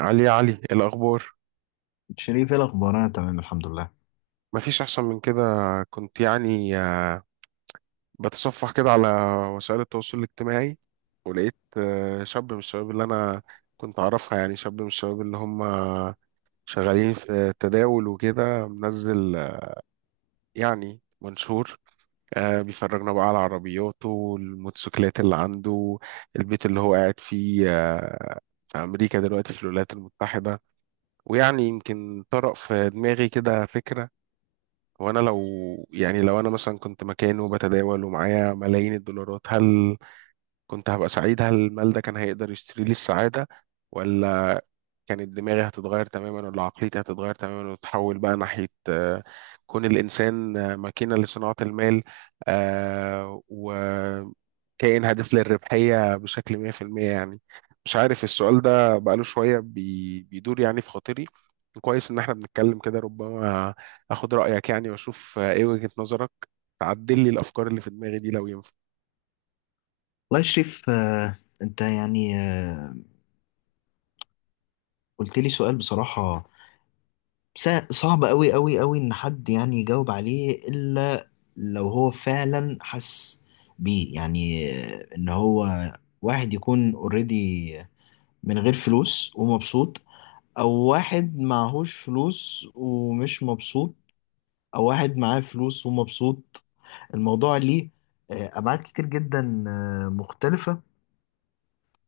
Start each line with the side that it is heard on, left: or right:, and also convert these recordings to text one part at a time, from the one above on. right: علي يا علي، إيه الأخبار؟
left: شريف، ايه الاخبار؟ انا تمام الحمد لله.
right: مفيش أحسن من كده. كنت يعني بتصفح كده على وسائل التواصل الاجتماعي، ولقيت شاب من الشباب اللي أنا كنت أعرفها، يعني شاب من الشباب اللي هم شغالين في التداول وكده، منزل يعني منشور، بيفرجنا بقى على عربياته، الموتوسيكلات اللي عنده، البيت اللي هو قاعد فيه، في أمريكا دلوقتي، في الولايات المتحدة. ويعني يمكن طرأ في دماغي كده فكرة، هو انا لو، يعني لو انا مثلا كنت مكانه وبتداول ومعايا ملايين الدولارات، هل كنت هبقى سعيد؟ هل المال ده كان هيقدر يشتري لي السعادة، ولا كانت دماغي هتتغير تماما، ولا عقليتي هتتغير تماما وتتحول بقى ناحية كون الإنسان ماكينة لصناعة المال، وكائن هادف للربحية بشكل 100% يعني. مش عارف، السؤال ده بقاله شوية بيدور يعني في خاطري. كويس إن احنا بنتكلم كده، ربما أخد رأيك يعني وأشوف إيه وجهة نظرك، تعدل لي الأفكار اللي في دماغي دي لو ينفع.
left: والله يا شريف، انت قلت لي سؤال بصراحة صعب قوي قوي قوي ان حد يعني يجاوب عليه، الا لو هو فعلا حس بيه، ان هو واحد يكون اوريدي من غير فلوس ومبسوط، او واحد معهوش فلوس ومش مبسوط، او واحد معاه فلوس ومبسوط. الموضوع ليه ابعاد كتير جدا مختلفة.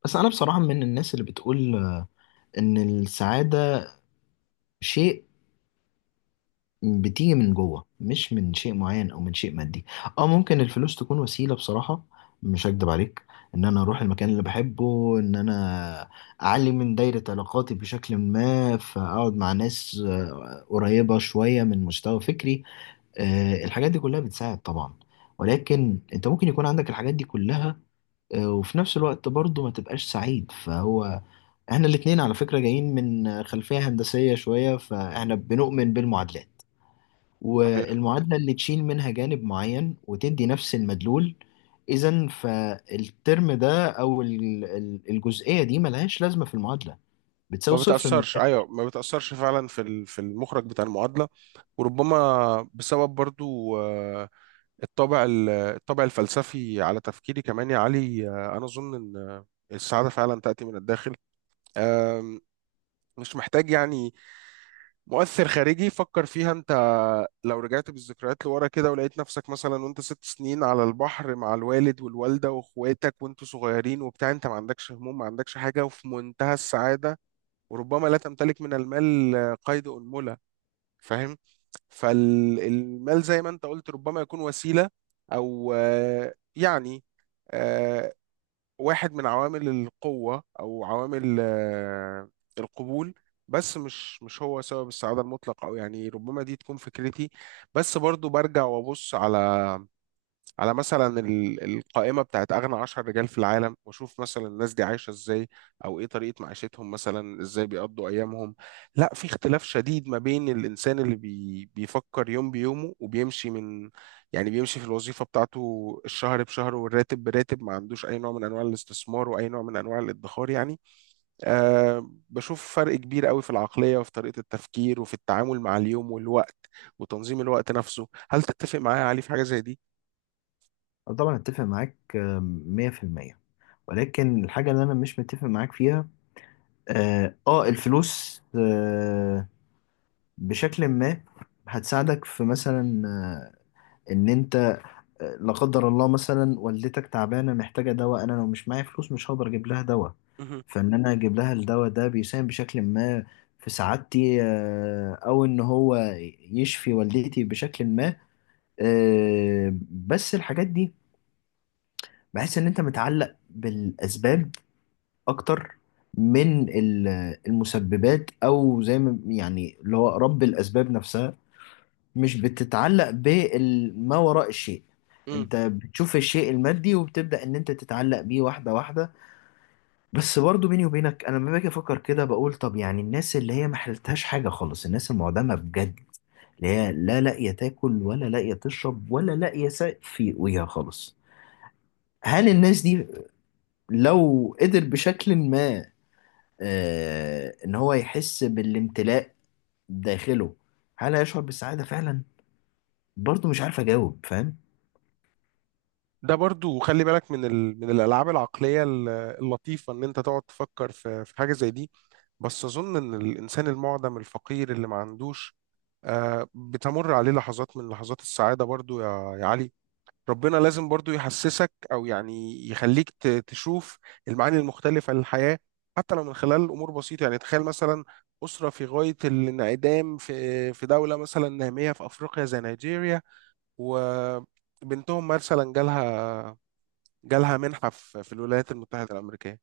left: بس انا بصراحة من الناس اللي بتقول ان السعادة شيء بتيجي من جوه، مش من شيء معين او من شيء مادي. اه، ممكن الفلوس تكون وسيلة، بصراحة مش هكدب عليك، ان انا اروح المكان اللي بحبه، ان انا اعلي من دايرة علاقاتي بشكل ما فاقعد مع ناس قريبة شوية من مستوى فكري. الحاجات دي كلها بتساعد طبعا، ولكن انت ممكن يكون عندك الحاجات دي كلها وفي نفس الوقت برضه ما تبقاش سعيد. فهو احنا الاتنين على فكرة جايين من خلفية هندسية شوية، فاحنا بنؤمن بالمعادلات،
right: صحيح،
left: والمعادلة اللي تشيل منها جانب معين وتدي نفس المدلول، اذا فالترم ده او الجزئية دي ملهاش لازمة في المعادلة،
right: ما
left: بتساوي صفر من
right: بتأثرش،
left: الآخر.
right: أيوة ما بتأثرش فعلا في في المخرج بتاع المعادلة. وربما بسبب برضو الطابع الطابع الفلسفي على تفكيري كمان يا علي، أنا أظن إن السعادة فعلا تأتي من الداخل. آم، مش محتاج يعني مؤثر خارجي. فكر فيها أنت، لو رجعت بالذكريات لورا كده ولقيت نفسك مثلا وأنت 6 سنين على البحر مع الوالد والوالدة وإخواتك وأنتوا صغيرين وبتاع، أنت ما عندكش هموم، ما عندكش حاجة، وفي منتهى السعادة، وربما لا تمتلك من المال قيد أنملة. فاهم؟ فالمال زي ما انت قلت ربما يكون وسيلة، او يعني آه، واحد من عوامل القوة، او عوامل القبول. بس مش هو سبب السعادة المطلق، او يعني ربما دي تكون فكرتي. بس برضو برجع وابص على، على مثلا القائمة بتاعت أغنى 10 رجال في العالم، وأشوف مثلا الناس دي عايشة إزاي، أو إيه طريقة معيشتهم، مثلا إزاي بيقضوا أيامهم. لا، في اختلاف شديد ما بين الإنسان اللي بيفكر يوم بيومه وبيمشي من، يعني بيمشي في الوظيفة بتاعته الشهر بشهر والراتب براتب، ما عندوش أي نوع من أنواع الاستثمار وأي نوع من أنواع الادخار يعني. أه، بشوف فرق كبير قوي في العقلية وفي طريقة التفكير وفي التعامل مع اليوم والوقت وتنظيم الوقت نفسه. هل تتفق معايا يا علي في حاجة زي دي؟
left: أنا طبعا اتفق معاك، 100%، ولكن الحاجة اللي انا مش متفق معاك فيها، الفلوس بشكل ما هتساعدك في مثلا، ان انت لا قدر الله مثلا والدتك تعبانه محتاجه دواء، انا لو مش معايا فلوس مش هقدر اجيب لها دواء. فان انا اجيب لها الدواء ده بيساهم بشكل ما في سعادتي، او ان هو يشفي والدتي بشكل ما. بس الحاجات دي بحس ان انت متعلق بالاسباب اكتر من المسببات، او زي ما يعني اللي هو رب الاسباب نفسها، مش بتتعلق بما وراء الشيء.
right: مهم.
left: انت بتشوف الشيء المادي وبتبدأ ان انت تتعلق بيه واحدة واحدة. بس برضو بيني وبينك، انا لما باجي افكر كده بقول طب يعني الناس اللي هي ما حلتهاش حاجة خالص، الناس المعدمة بجد، اللي هي لا لاقية تاكل ولا لاقية تشرب ولا لاقية سقف في وجهها خالص، هل الناس دي لو قدر بشكل ما آه ان هو يحس بالامتلاء داخله، هل هيشعر بالسعادة فعلا؟ برضو مش عارف اجاوب، فاهم؟
right: ده برضو خلي بالك من من الالعاب العقليه اللطيفه ان انت تقعد تفكر في حاجه زي دي. بس اظن ان الانسان المعدم الفقير اللي ما عندوش، بتمر عليه لحظات من لحظات السعاده برضو يا يا علي. ربنا لازم برضو يحسسك، او يعني يخليك تشوف المعاني المختلفه للحياه، حتى لو من خلال امور بسيطه. يعني تخيل مثلا أسرة في غاية الانعدام، في في دولة مثلا نامية في أفريقيا زي نيجيريا، وبنتهم مثلا جالها، جالها منحة في الولايات المتحدة الأمريكية.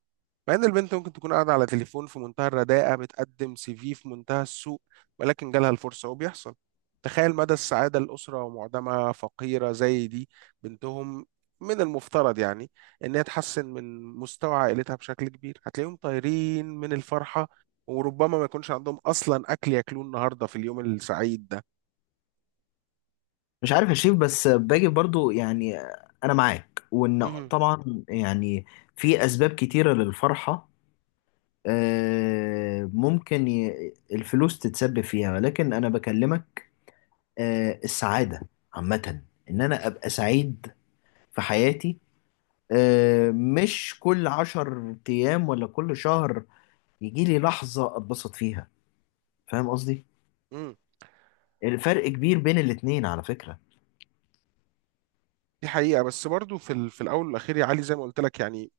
right: مع إن البنت ممكن تكون قاعدة على تليفون في منتهى الرداءة، بتقدم سي في في منتهى السوء، ولكن جالها الفرصة وبيحصل. تخيل مدى السعادة، الأسرة ومعدمها فقيرة زي دي، بنتهم من المفترض يعني إن هي تحسن من مستوى عائلتها بشكل كبير. هتلاقيهم طايرين من الفرحة، وربما ما يكونش عندهم أصلا أكل ياكلوه النهاردة في اليوم السعيد ده.
left: مش عارف يا شريف، بس باجي برضو يعني انا معاك، وان
right: مهم.
left: طبعا يعني في اسباب كتيرة للفرحة، ممكن الفلوس تتسبب فيها. ولكن انا بكلمك السعادة عامة، ان انا ابقى سعيد في حياتي، مش كل عشر ايام ولا كل شهر يجي لي لحظة اتبسط فيها. فاهم قصدي؟
right: مم.
left: الفرق كبير بين الاتنين على فكرة.
right: دي حقيقة. بس برضو في، في الأول والأخير يا علي، زي ما قلت لك، يعني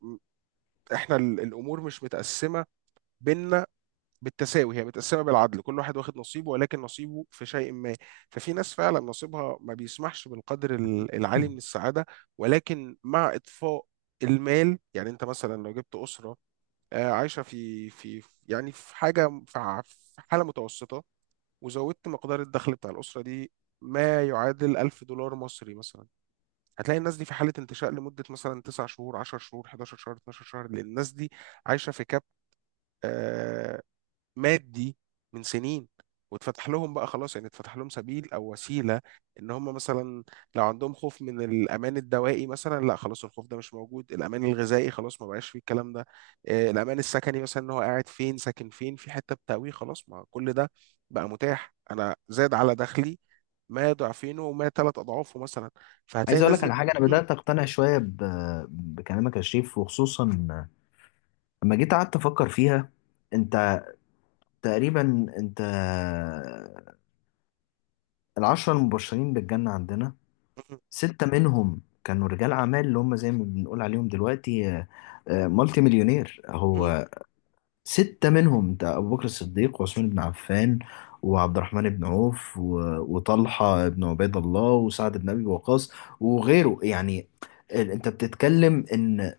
right: احنا الامور مش متقسمه بينا بالتساوي، هي متقسمه بالعدل. كل واحد واخد نصيبه، ولكن نصيبه في شيء ما. ففي ناس فعلا نصيبها ما بيسمحش بالقدر العالي من السعاده. ولكن مع اطفاء المال، يعني انت مثلا لو جبت اسره عايشه في، في، يعني في حاجه، في في حاله متوسطه، وزودت مقدار الدخل بتاع الاسره دي ما يعادل 1000 دولار مصري مثلا، هتلاقي الناس دي في حالة انتشاء لمدة مثلا 9 شهور، 10 شهور، 11 شهر، 12 شهر، لأن الناس دي عايشة في كاب آه، مادي من سنين، واتفتح لهم بقى خلاص، يعني اتفتح لهم سبيل او وسيله، ان هم مثلا لو عندهم خوف من الامان الدوائي مثلا، لا خلاص، الخوف ده مش موجود. الامان الغذائي خلاص ما بقاش فيه الكلام ده، الامان السكني مثلا، ان هو قاعد فين، ساكن فين، في حته بتأويه، خلاص ما كل ده بقى متاح. انا زاد على دخلي ما ضعفينه وما 3 اضعافه مثلا، فهتلاقي
left: عايز اقول
right: الناس
left: لك
right: دي.
left: على حاجه، انا
right: مم،
left: بدات اقتنع شويه ب... بكلامك يا شريف، وخصوصا لما جيت قعدت افكر فيها. انت تقريبا انت العشرة المبشرين بالجنه عندنا،
right: مم،
left: سته منهم كانوا رجال اعمال، اللي هم زي ما بنقول عليهم دلوقتي مالتي مليونير.
right: مم.
left: هو سته منهم، انت ابو بكر الصديق، وعثمان بن عفان، وعبد الرحمن بن عوف، و... وطلحه بن عبيد الله، وسعد بن ابي وقاص، وغيره يعني. انت بتتكلم ان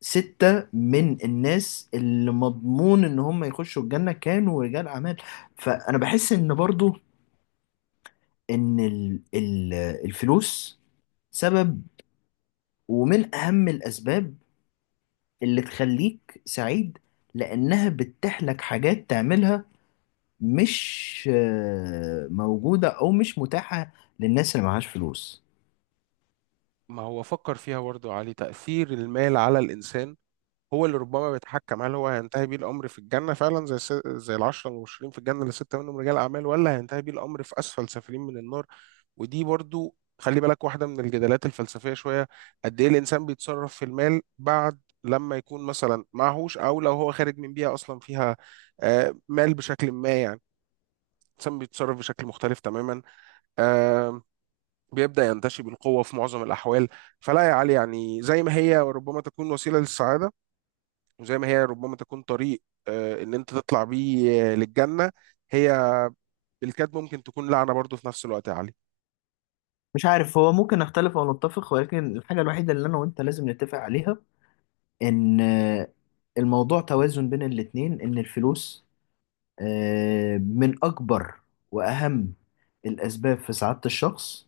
left: ستة من الناس اللي مضمون ان هم يخشوا الجنة كانوا رجال اعمال. فانا بحس ان برضو ان الفلوس سبب ومن اهم الاسباب اللي تخليك سعيد، لانها بتتيح لك حاجات تعملها مش موجودة او مش متاحة للناس اللي معهاش فلوس.
right: ما هو فكر فيها برضه يا علي، تأثير المال على الإنسان هو اللي ربما بيتحكم هل هو هينتهي بيه الامر في الجنه فعلا زي زي العشره المبشرين في الجنه، اللي 6 منهم رجال اعمال، ولا هينتهي بيه الامر في اسفل سافلين من النار. ودي برضو خلي بالك واحده من الجدالات الفلسفيه شويه. قد ايه الانسان بيتصرف في المال بعد لما يكون مثلا معهوش، او لو هو خارج من بيئه اصلا فيها مال بشكل ما، يعني الانسان بيتصرف بشكل مختلف تماما، آه، بيبدا ينتشي بالقوه في معظم الاحوال. فلا يا علي، يعني زي ما هي وربما تكون وسيله للسعاده، وزي ما هي ربما تكون طريق ان انت تطلع بيه للجنة، هي بالكاد ممكن تكون لعنة برضو في نفس الوقت يا علي.
left: مش عارف، هو ممكن نختلف او نتفق، ولكن الحاجة الوحيدة اللي انا وانت لازم نتفق عليها ان الموضوع توازن بين الاتنين، ان الفلوس من اكبر واهم الاسباب في سعادة الشخص.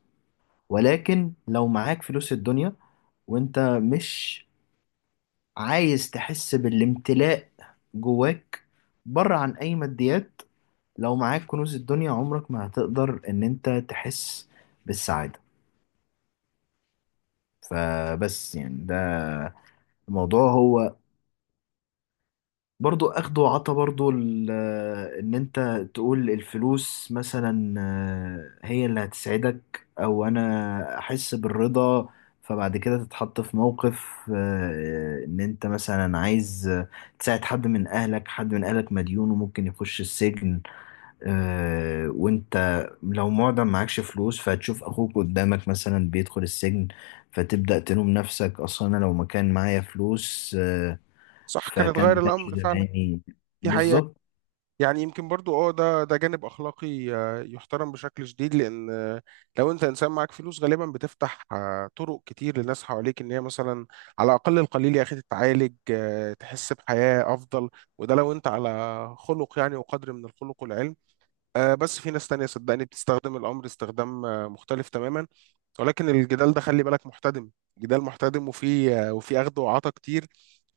left: ولكن لو معاك فلوس الدنيا وانت مش عايز تحس بالامتلاء جواك بره عن اي ماديات، لو معاك كنوز الدنيا عمرك ما هتقدر ان انت تحس بالسعادة. فبس يعني ده الموضوع، هو برضو اخد وعطا. برضو ان انت تقول الفلوس مثلا هي اللي هتسعدك او انا احس بالرضا، فبعد كده تتحط في موقف ان انت مثلا عايز تساعد حد من اهلك، حد من اهلك مديون وممكن يخش السجن، وانت لو معدم معكش فلوس، فهتشوف اخوك قدامك مثلا بيدخل السجن، فتبدأ تلوم نفسك، اصلا انا لو ما كان معايا فلوس
right: صح، كان
left: فكان
right: اتغير
left: ما
right: الامر
left: كانش
right: فعلا.
left: زماني.
right: دي حقيقة.
left: بالظبط.
right: يعني يمكن برضو، ده جانب اخلاقي يحترم بشكل شديد، لان لو انت انسان معاك فلوس غالبا بتفتح طرق كتير للناس حواليك، ان هي مثلا على الاقل القليل يا اخي تتعالج، تحس بحياة افضل. وده لو انت على خلق، يعني وقدر من الخلق والعلم. بس في ناس تانية صدقني بتستخدم الأمر استخدام مختلف تماما. ولكن الجدال ده خلي بالك محتدم، جدال محتدم، وفي وفي أخد وعطا كتير.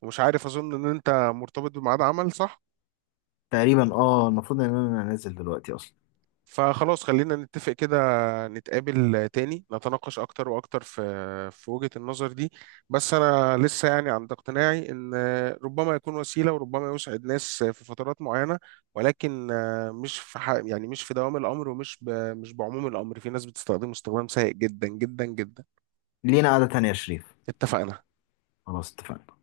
right: ومش عارف، أظن إن أنت مرتبط بميعاد عمل، صح؟
left: تقريبا اه، المفروض ان انا نازل دلوقتي اصلا.
right: فخلاص، خلينا نتفق كده، نتقابل تاني نتناقش أكتر وأكتر في، في وجهة النظر دي. بس أنا لسه يعني عند اقتناعي إن ربما يكون وسيلة، وربما يسعد ناس في فترات معينة، ولكن مش في يعني مش في دوام الأمر، ومش مش بعموم الأمر. في ناس بتستخدمه استخدام سيء جدا جدا جدا.
left: لينا قعدة تانية يا شريف.
right: اتفقنا.
left: خلاص اتفقنا.